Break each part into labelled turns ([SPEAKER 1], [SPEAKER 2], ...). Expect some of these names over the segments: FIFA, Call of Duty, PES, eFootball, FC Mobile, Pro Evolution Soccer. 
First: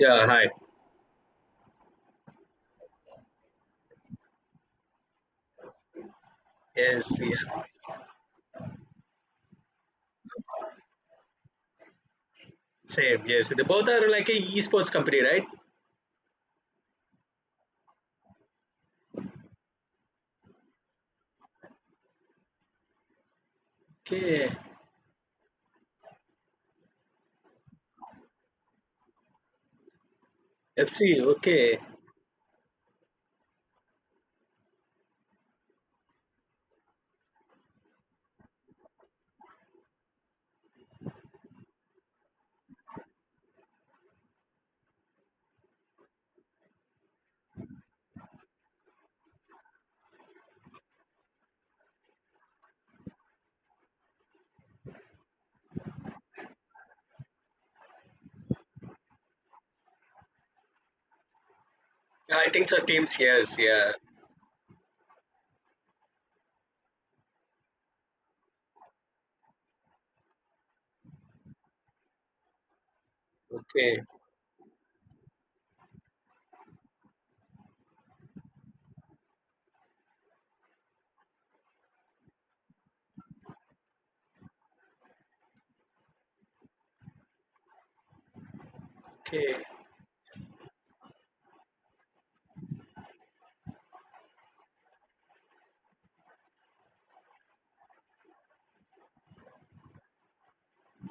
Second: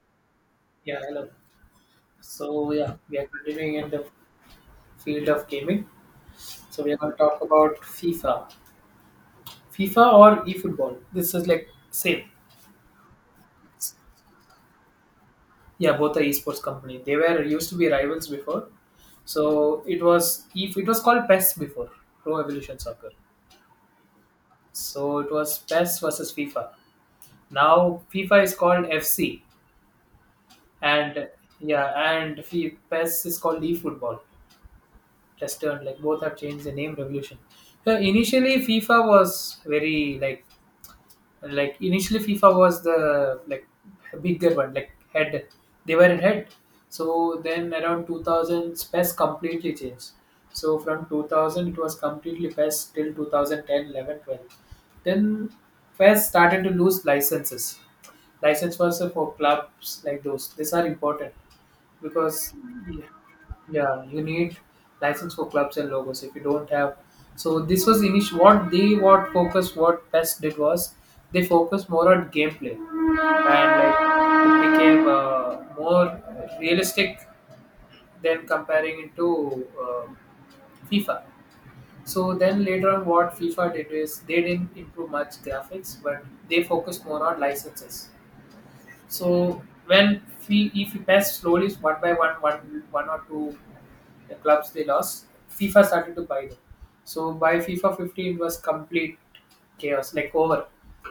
[SPEAKER 1] Yeah, hi.
[SPEAKER 2] Yeah, hello. So yeah, we are continuing in the field of gaming. So we are
[SPEAKER 1] Yes,
[SPEAKER 2] going to talk
[SPEAKER 1] yeah,
[SPEAKER 2] about FIFA or eFootball. This is like same.
[SPEAKER 1] same. Yes, they both are like a esports company, right?
[SPEAKER 2] Yeah, both are esports company. They were used to be rivals before. So it was if it was called PES before, Pro Evolution Soccer.
[SPEAKER 1] Okay.
[SPEAKER 2] So it was PES versus FIFA. Now FIFA is called FC,
[SPEAKER 1] FC.
[SPEAKER 2] and
[SPEAKER 1] Okay.
[SPEAKER 2] yeah, and PES is called eFootball. Just turned like both have changed the name revolution. So initially FIFA was very like like initially FIFA was the like bigger one, like head, they were in head. So then around 2000 PES completely changed. So from 2000 it was completely PES till 2010, 11, 12. Then PES started to lose licenses. License was for clubs, like those, these are important,
[SPEAKER 1] Yeah, I
[SPEAKER 2] because
[SPEAKER 1] think so.
[SPEAKER 2] yeah.
[SPEAKER 1] Teams, yes, yeah.
[SPEAKER 2] Yeah, you need license for clubs and logos if you don't have. So this was initial, what they what focus what best did was they focused more on gameplay, and like
[SPEAKER 1] Okay,
[SPEAKER 2] it became more realistic than comparing it to FIFA. So then later on, what FIFA did is they didn't improve much graphics, but they focused more on licenses.
[SPEAKER 1] okay.
[SPEAKER 2] So when we, if we pass slowly one by one, one or two the clubs they lost, FIFA started to buy them. So by FIFA 50, it was complete chaos, like over.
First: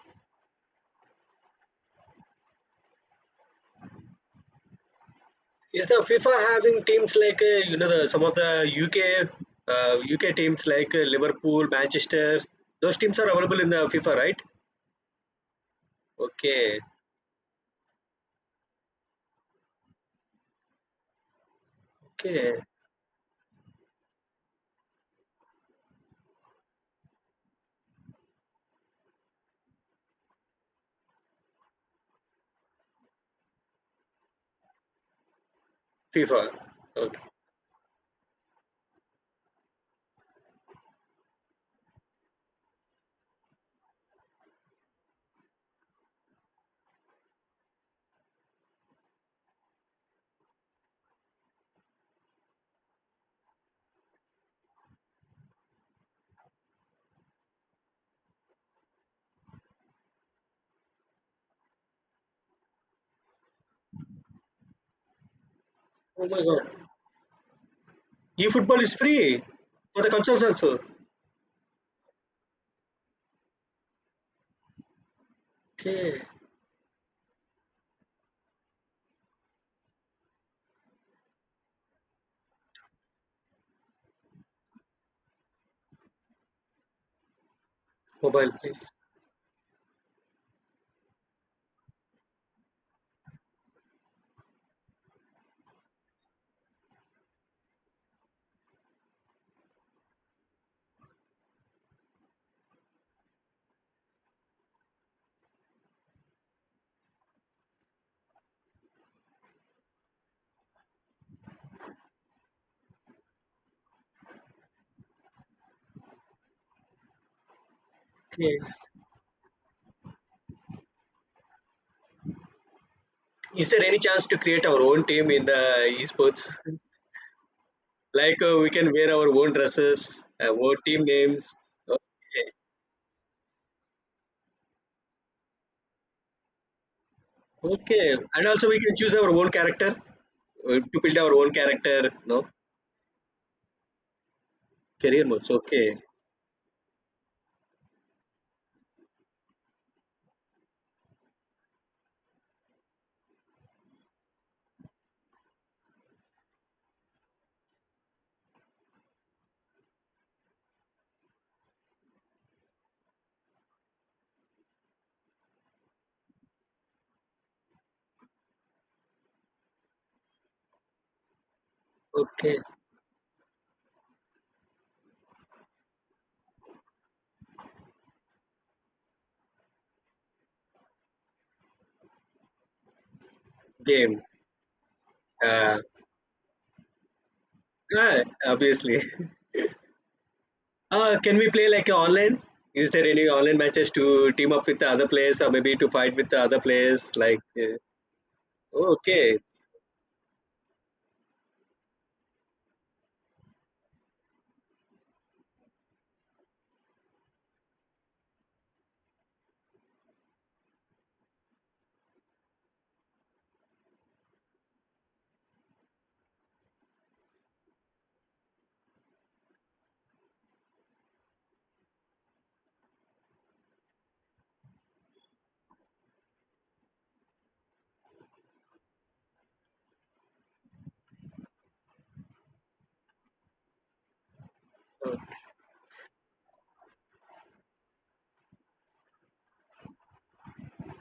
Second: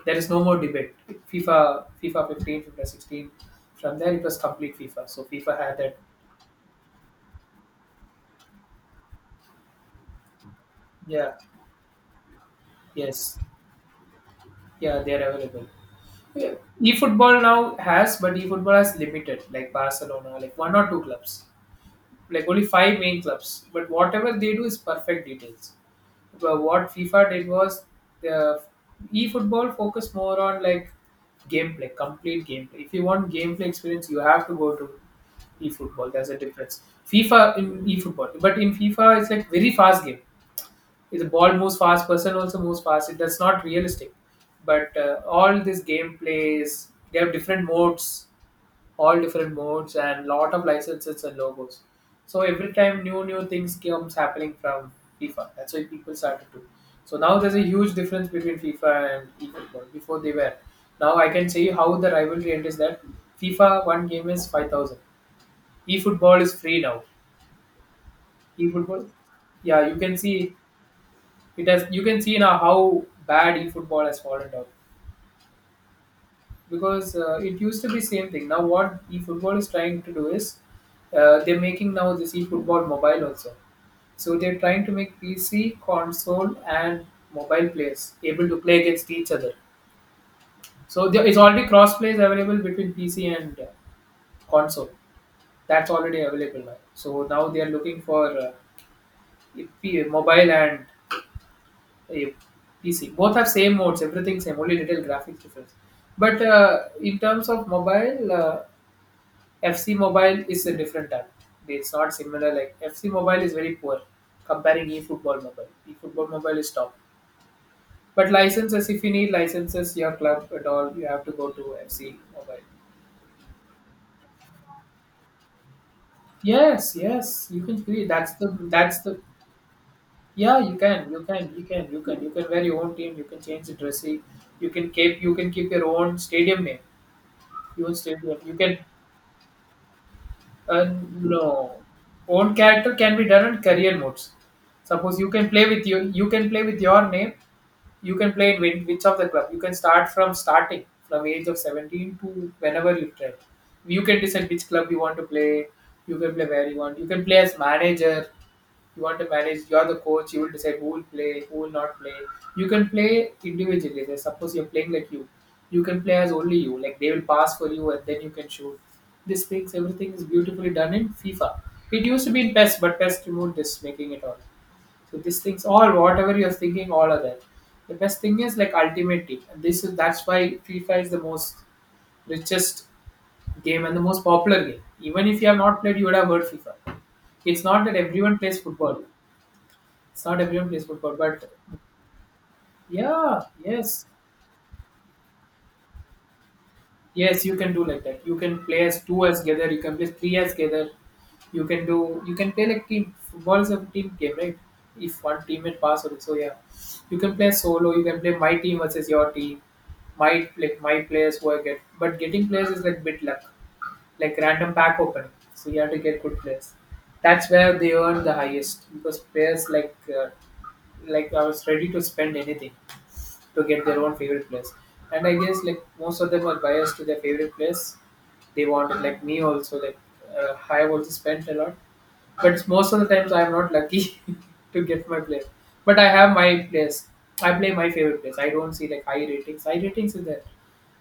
[SPEAKER 2] There is no more debate. FIFA 15, FIFA 16. From there, it was complete FIFA. So FIFA had
[SPEAKER 1] Is the
[SPEAKER 2] that.
[SPEAKER 1] FIFA having teams like you know the some of the UK UK teams like
[SPEAKER 2] Yeah.
[SPEAKER 1] Liverpool, Manchester? Those teams are
[SPEAKER 2] Yes.
[SPEAKER 1] available in the FIFA, right?
[SPEAKER 2] Yeah, they are available. Yeah.
[SPEAKER 1] Okay,
[SPEAKER 2] E-football now has, but e-football has limited, like Barcelona, like one or two clubs, like
[SPEAKER 1] okay.
[SPEAKER 2] only five main clubs. But whatever they do is perfect details. But what FIFA did was the e-football focused more on like gameplay, complete gameplay. If you want gameplay experience, you have to go to e-football. There's a
[SPEAKER 1] FIFA.
[SPEAKER 2] difference.
[SPEAKER 1] Okay.
[SPEAKER 2] FIFA in e-football, but in FIFA it's like very fast game. If the ball moves fast, person also moves fast. It, that's not realistic. But all this gameplay is they have different modes, all different modes and lot of licenses and logos. So every time new things comes happening from FIFA. That's why people started to. So now there's a huge difference between FIFA and eFootball. Before they were. Now I can say how the rivalry end is that FIFA one game is 5,000.
[SPEAKER 1] Oh
[SPEAKER 2] eFootball
[SPEAKER 1] my
[SPEAKER 2] is
[SPEAKER 1] God.
[SPEAKER 2] free now.
[SPEAKER 1] E football is
[SPEAKER 2] eFootball,
[SPEAKER 1] free
[SPEAKER 2] yeah, you
[SPEAKER 1] for the
[SPEAKER 2] can
[SPEAKER 1] consoles
[SPEAKER 2] see
[SPEAKER 1] also.
[SPEAKER 2] it has. You can see now how bad eFootball has fallen down.
[SPEAKER 1] Okay.
[SPEAKER 2] Because it used to be same thing. Now what eFootball is trying to do is they're making now this eFootball mobile also. So they're trying to make PC, console, and mobile players able
[SPEAKER 1] Mobile,
[SPEAKER 2] to play
[SPEAKER 1] please.
[SPEAKER 2] against each other. So there is already cross plays available between PC and console. That's already available now. So now they are looking for if mobile and uh, PC. Both have same modes, everything same, only little graphic difference. But in terms of mobile, FC Mobile is a different app. It's not similar. Like FC Mobile is very poor comparing eFootball Mobile. eFootball Mobile is top. But
[SPEAKER 1] Okay.
[SPEAKER 2] licenses, if you need licenses, your club at all, you have to go to FC Mobile.
[SPEAKER 1] Is there any chance to create our own team in the esports?
[SPEAKER 2] Yes, yes, you can do.
[SPEAKER 1] Like we can
[SPEAKER 2] That's
[SPEAKER 1] wear
[SPEAKER 2] the
[SPEAKER 1] our own dresses, uh,
[SPEAKER 2] Yeah.
[SPEAKER 1] our team names.
[SPEAKER 2] You can
[SPEAKER 1] Okay,
[SPEAKER 2] wear your own team. You can change the dressing. You can keep your own stadium name, your own
[SPEAKER 1] okay,
[SPEAKER 2] stadium.
[SPEAKER 1] and
[SPEAKER 2] You
[SPEAKER 1] also
[SPEAKER 2] can
[SPEAKER 1] we can choose our own character to build our own
[SPEAKER 2] No,
[SPEAKER 1] character. No,
[SPEAKER 2] own character can be done in career modes. Suppose
[SPEAKER 1] career
[SPEAKER 2] you can
[SPEAKER 1] modes.
[SPEAKER 2] play with
[SPEAKER 1] Okay,
[SPEAKER 2] you, you can play with your name. You can play in which of the club. You can start from starting from age of 17 to whenever you try. You can decide which club you want to play. You can play where you want. You can play as manager. You want to manage. You are the coach. You will decide who will play, who will not play. You can play individually. Like, suppose you're playing like you can play as only you. Like they will pass for you, and then you can shoot. This things, everything is beautifully done in FIFA. It used to be in
[SPEAKER 1] okay,
[SPEAKER 2] PES, but PES removed this, making it all. So these things, all whatever you're thinking, all are there. The best thing is like Ultimate Team. And this is that's why FIFA is the most richest game and the
[SPEAKER 1] game.
[SPEAKER 2] most popular game. Even if you have
[SPEAKER 1] Uh,
[SPEAKER 2] not played, you would have heard FIFA. It's not that
[SPEAKER 1] yeah,
[SPEAKER 2] everyone plays football.
[SPEAKER 1] obviously.
[SPEAKER 2] It's not everyone plays football,
[SPEAKER 1] Can
[SPEAKER 2] but
[SPEAKER 1] we play like online? Is there any
[SPEAKER 2] yeah,
[SPEAKER 1] online matches
[SPEAKER 2] yes,
[SPEAKER 1] to team up with the other players or maybe to fight with the other players? Like,
[SPEAKER 2] yes, you can do like that. You can play as two
[SPEAKER 1] okay.
[SPEAKER 2] as
[SPEAKER 1] Is
[SPEAKER 2] together. You can play three as together. You can do. You can play like team. Football is a team game, right? If one teammate pass or so, yeah, you can play solo. You can play my team versus your team. My like my players who I get, but getting players is like bit luck, like random pack opening. So you have to get good players. That's where they earn the highest because players uh, like I was ready to spend anything to get their own favorite place. And I guess like most of them are biased to their favorite place. They wanted like me also like I have also spent a lot, but most of the times I am not lucky to get my place. But I have my place. I play my favorite place. I don't see like high ratings. High ratings is there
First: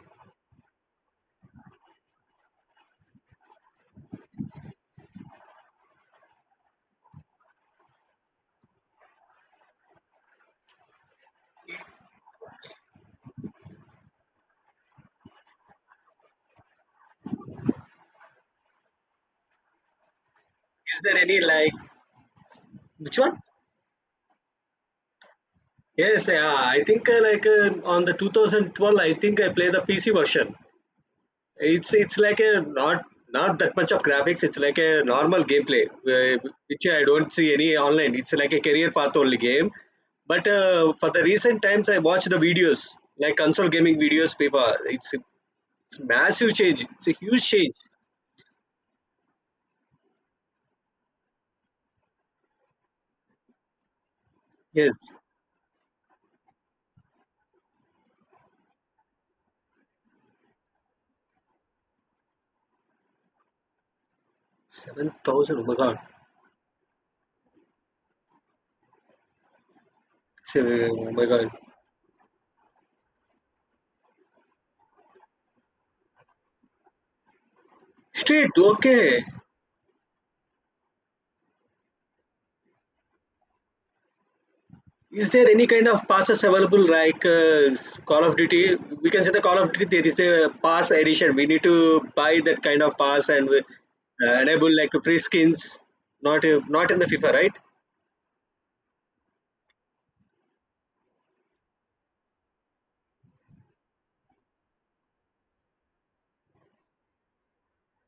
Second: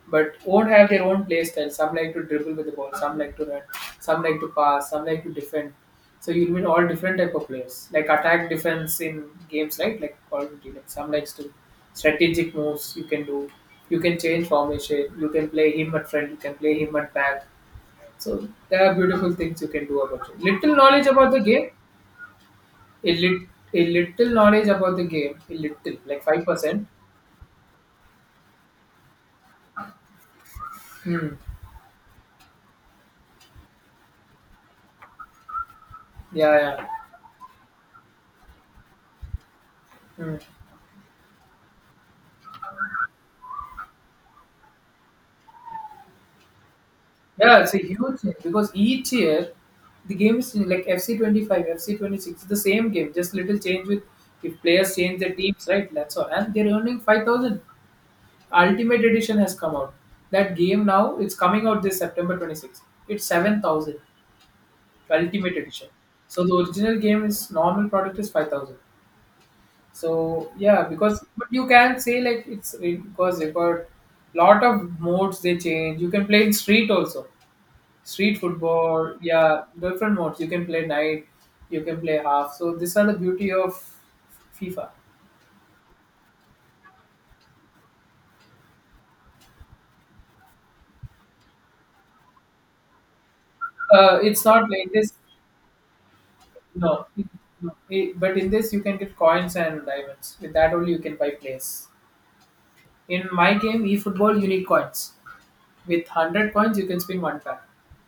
[SPEAKER 2] but won't have their own play style. Some like to dribble with the ball, some like to run, some like to pass, some like to defend. So you'll meet all different type of players, like attack, defense in games, right? Like Call of Duty, like some likes to strategic moves you can do. You can change formation. You can play him at front. You can play him at back. So there are beautiful things you can do about it. Little knowledge
[SPEAKER 1] there
[SPEAKER 2] about the
[SPEAKER 1] any
[SPEAKER 2] game,
[SPEAKER 1] like
[SPEAKER 2] a,
[SPEAKER 1] which one?
[SPEAKER 2] lit, a little knowledge about the game, a little like
[SPEAKER 1] Yes,
[SPEAKER 2] five
[SPEAKER 1] yeah. I
[SPEAKER 2] percent.
[SPEAKER 1] think on the 2012, I think I play the PC version.
[SPEAKER 2] Hmm.
[SPEAKER 1] It's like a not that much of graphics. It's like a normal gameplay,
[SPEAKER 2] Yeah,
[SPEAKER 1] which
[SPEAKER 2] yeah.
[SPEAKER 1] I don't see any online. It's like a career path only game.
[SPEAKER 2] Hmm.
[SPEAKER 1] But for the recent times, I watch the videos like console gaming videos. FIFA. It's massive change. It's a huge
[SPEAKER 2] Yeah, it's
[SPEAKER 1] change.
[SPEAKER 2] a huge thing because each year the game is like FC 25, FC 26, the same game, just little change with if players
[SPEAKER 1] Yes,
[SPEAKER 2] change their teams, right? That's all. And they're earning 5,000. Ultimate Edition has come out. That game now, it's coming out this September 26th. It's 7,000,
[SPEAKER 1] 7,000.
[SPEAKER 2] Ultimate
[SPEAKER 1] Oh my
[SPEAKER 2] Edition.
[SPEAKER 1] god.
[SPEAKER 2] So the original game is normal product is 5,000. So
[SPEAKER 1] It's
[SPEAKER 2] yeah,
[SPEAKER 1] oh
[SPEAKER 2] because
[SPEAKER 1] my
[SPEAKER 2] but
[SPEAKER 1] god.
[SPEAKER 2] you can say like it's because they got lot of modes they change. You can play in street also, street
[SPEAKER 1] Street.
[SPEAKER 2] football,
[SPEAKER 1] Okay.
[SPEAKER 2] yeah, different modes, you can play night, you can play half. So these are the beauty of FIFA.
[SPEAKER 1] Is there any kind of passes available like Call of Duty? We can say the Call of Duty there is a pass edition. We need to buy that kind of pass and
[SPEAKER 2] It's not
[SPEAKER 1] enable
[SPEAKER 2] like
[SPEAKER 1] like
[SPEAKER 2] this.
[SPEAKER 1] free skins. Not
[SPEAKER 2] No,
[SPEAKER 1] not in the FIFA, right?
[SPEAKER 2] No. But in this you can get coins and diamonds, with that only you can buy players. In my game eFootball, you need coins. With 100 coins, you can spin one pack.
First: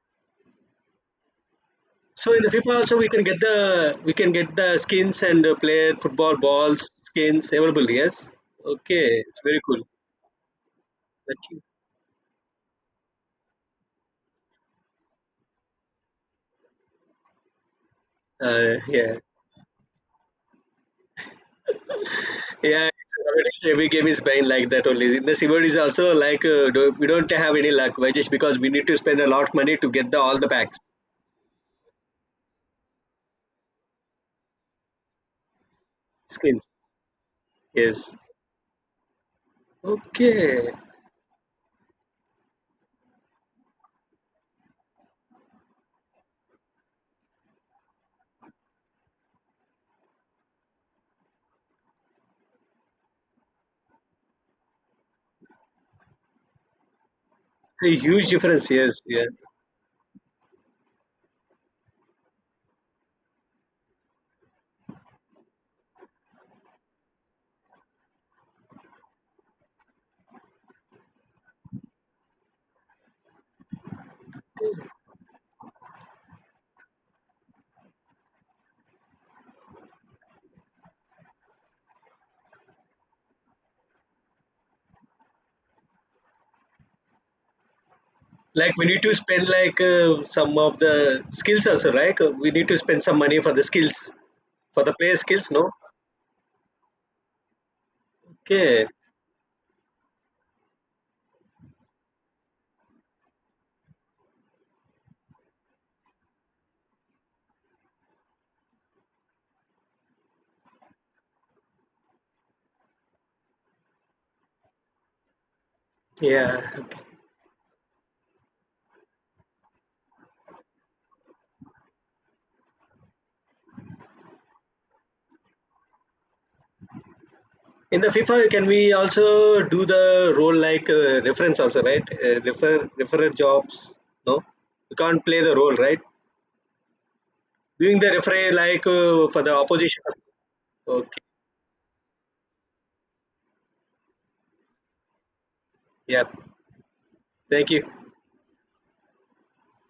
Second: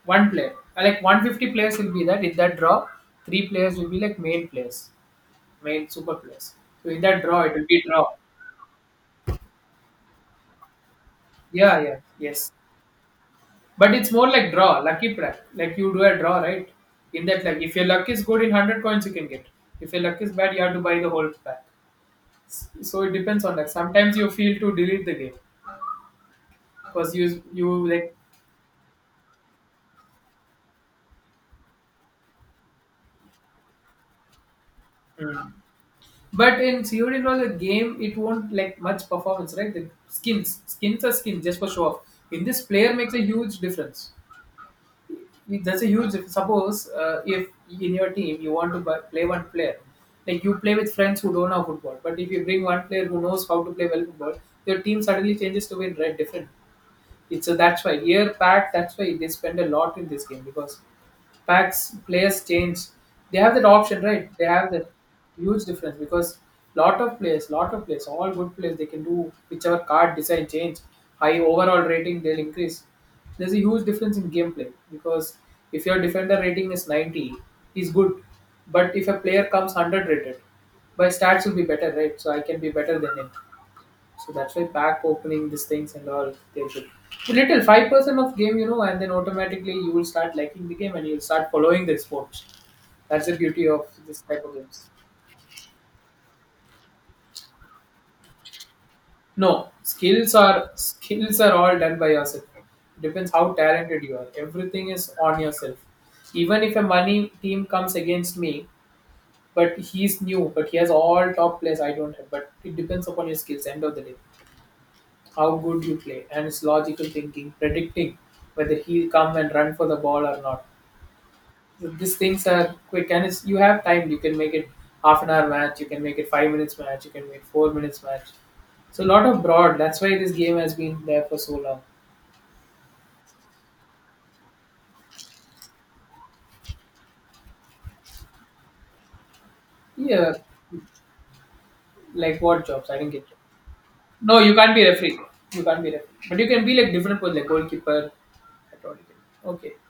[SPEAKER 2] One player. Like 150 players will be that.
[SPEAKER 1] So
[SPEAKER 2] In
[SPEAKER 1] in the
[SPEAKER 2] that
[SPEAKER 1] FIFA
[SPEAKER 2] draw,
[SPEAKER 1] also we can get
[SPEAKER 2] three players will
[SPEAKER 1] the
[SPEAKER 2] be
[SPEAKER 1] we
[SPEAKER 2] like
[SPEAKER 1] can
[SPEAKER 2] main
[SPEAKER 1] get the
[SPEAKER 2] players,
[SPEAKER 1] skins and
[SPEAKER 2] main
[SPEAKER 1] player
[SPEAKER 2] super
[SPEAKER 1] football
[SPEAKER 2] players. So
[SPEAKER 1] balls
[SPEAKER 2] in that draw,
[SPEAKER 1] skins
[SPEAKER 2] it will be
[SPEAKER 1] available.
[SPEAKER 2] draw.
[SPEAKER 1] Yes. Okay, it's very cool. Thank you.
[SPEAKER 2] Yeah, yeah, yes. But it's more like draw, lucky play. Like you do a draw, right? In that, like if your luck is good, in one hundred coins you
[SPEAKER 1] Yeah.
[SPEAKER 2] can get. If your luck is bad, you have to buy the whole pack.
[SPEAKER 1] Yeah,
[SPEAKER 2] So it
[SPEAKER 1] it's
[SPEAKER 2] depends on that.
[SPEAKER 1] nowadays every game
[SPEAKER 2] Sometimes
[SPEAKER 1] is
[SPEAKER 2] you
[SPEAKER 1] banned
[SPEAKER 2] feel
[SPEAKER 1] like
[SPEAKER 2] to
[SPEAKER 1] that
[SPEAKER 2] delete the
[SPEAKER 1] only. In
[SPEAKER 2] game
[SPEAKER 1] the Silver is also like do- we
[SPEAKER 2] because
[SPEAKER 1] don't
[SPEAKER 2] you
[SPEAKER 1] have
[SPEAKER 2] you
[SPEAKER 1] any luck,
[SPEAKER 2] like.
[SPEAKER 1] which is because we need to spend a lot of money to get the all the packs
[SPEAKER 2] Mm. But
[SPEAKER 1] skins.
[SPEAKER 2] in COD and all the game,
[SPEAKER 1] Yes.
[SPEAKER 2] it won't like much performance, right? The skins,
[SPEAKER 1] Okay.
[SPEAKER 2] skins are skins just for show off. In this, player makes a huge difference. That's a huge difference. Suppose if in your team you want to buy, play one player, like you play with friends who don't know football, but if you bring one player who knows how to play well football, your team suddenly changes to be red different. It's so that's why
[SPEAKER 1] A huge
[SPEAKER 2] year
[SPEAKER 1] difference.
[SPEAKER 2] pack. That's
[SPEAKER 1] Yes.
[SPEAKER 2] why
[SPEAKER 1] Yeah.
[SPEAKER 2] they spend a lot in this game because packs players change. They have that option, right? They have that huge difference because lot of players, all good players, they can do whichever card design change, high overall rating they'll increase. There's a huge difference in gameplay because if your defender rating is 90, he's good. But if a player comes 100 rated, my stats will be better, right? So I can be better than him. So that's why pack opening these things and all they should little 5% of game, you
[SPEAKER 1] Like
[SPEAKER 2] know,
[SPEAKER 1] we
[SPEAKER 2] and
[SPEAKER 1] need
[SPEAKER 2] then
[SPEAKER 1] to spend
[SPEAKER 2] automatically
[SPEAKER 1] like
[SPEAKER 2] you will start
[SPEAKER 1] some
[SPEAKER 2] liking the
[SPEAKER 1] of
[SPEAKER 2] game and you'll
[SPEAKER 1] the
[SPEAKER 2] start
[SPEAKER 1] skills
[SPEAKER 2] following
[SPEAKER 1] also,
[SPEAKER 2] the
[SPEAKER 1] right?
[SPEAKER 2] sports.
[SPEAKER 1] We need to spend some
[SPEAKER 2] That's the
[SPEAKER 1] money for the
[SPEAKER 2] beauty of
[SPEAKER 1] skills
[SPEAKER 2] this type of
[SPEAKER 1] for
[SPEAKER 2] games.
[SPEAKER 1] the player skills. No. Okay.
[SPEAKER 2] No, skills are all done by yourself. Depends how talented you are. Everything is on yourself. Even if a money team comes against me, but he's new, but he has all top players I don't have. But it depends upon your skills. End of the day, how good you play, and
[SPEAKER 1] Yeah.
[SPEAKER 2] his logical thinking, predicting whether he'll come and run for the ball or not. So these things are quick, and it's, you have time. You can make it half an hour match, you can make it 5 minutes match, you can make four
[SPEAKER 1] In
[SPEAKER 2] minutes
[SPEAKER 1] the
[SPEAKER 2] match.
[SPEAKER 1] FIFA, can we
[SPEAKER 2] So a lot of
[SPEAKER 1] also
[SPEAKER 2] broad.
[SPEAKER 1] do
[SPEAKER 2] That's why this
[SPEAKER 1] the role
[SPEAKER 2] game has
[SPEAKER 1] like
[SPEAKER 2] been there for so
[SPEAKER 1] reference
[SPEAKER 2] long.
[SPEAKER 1] also, right? Referrer jobs. No, you can't play the role, right? Doing the referee like for the opposition.
[SPEAKER 2] Yeah,
[SPEAKER 1] Okay.
[SPEAKER 2] like what jobs? I didn't get. You. No, you can't be referee. You can't be
[SPEAKER 1] Yeah.
[SPEAKER 2] referee. But you can be like different position, like
[SPEAKER 1] Thank you.
[SPEAKER 2] goalkeeper. I told you. Can. Okay,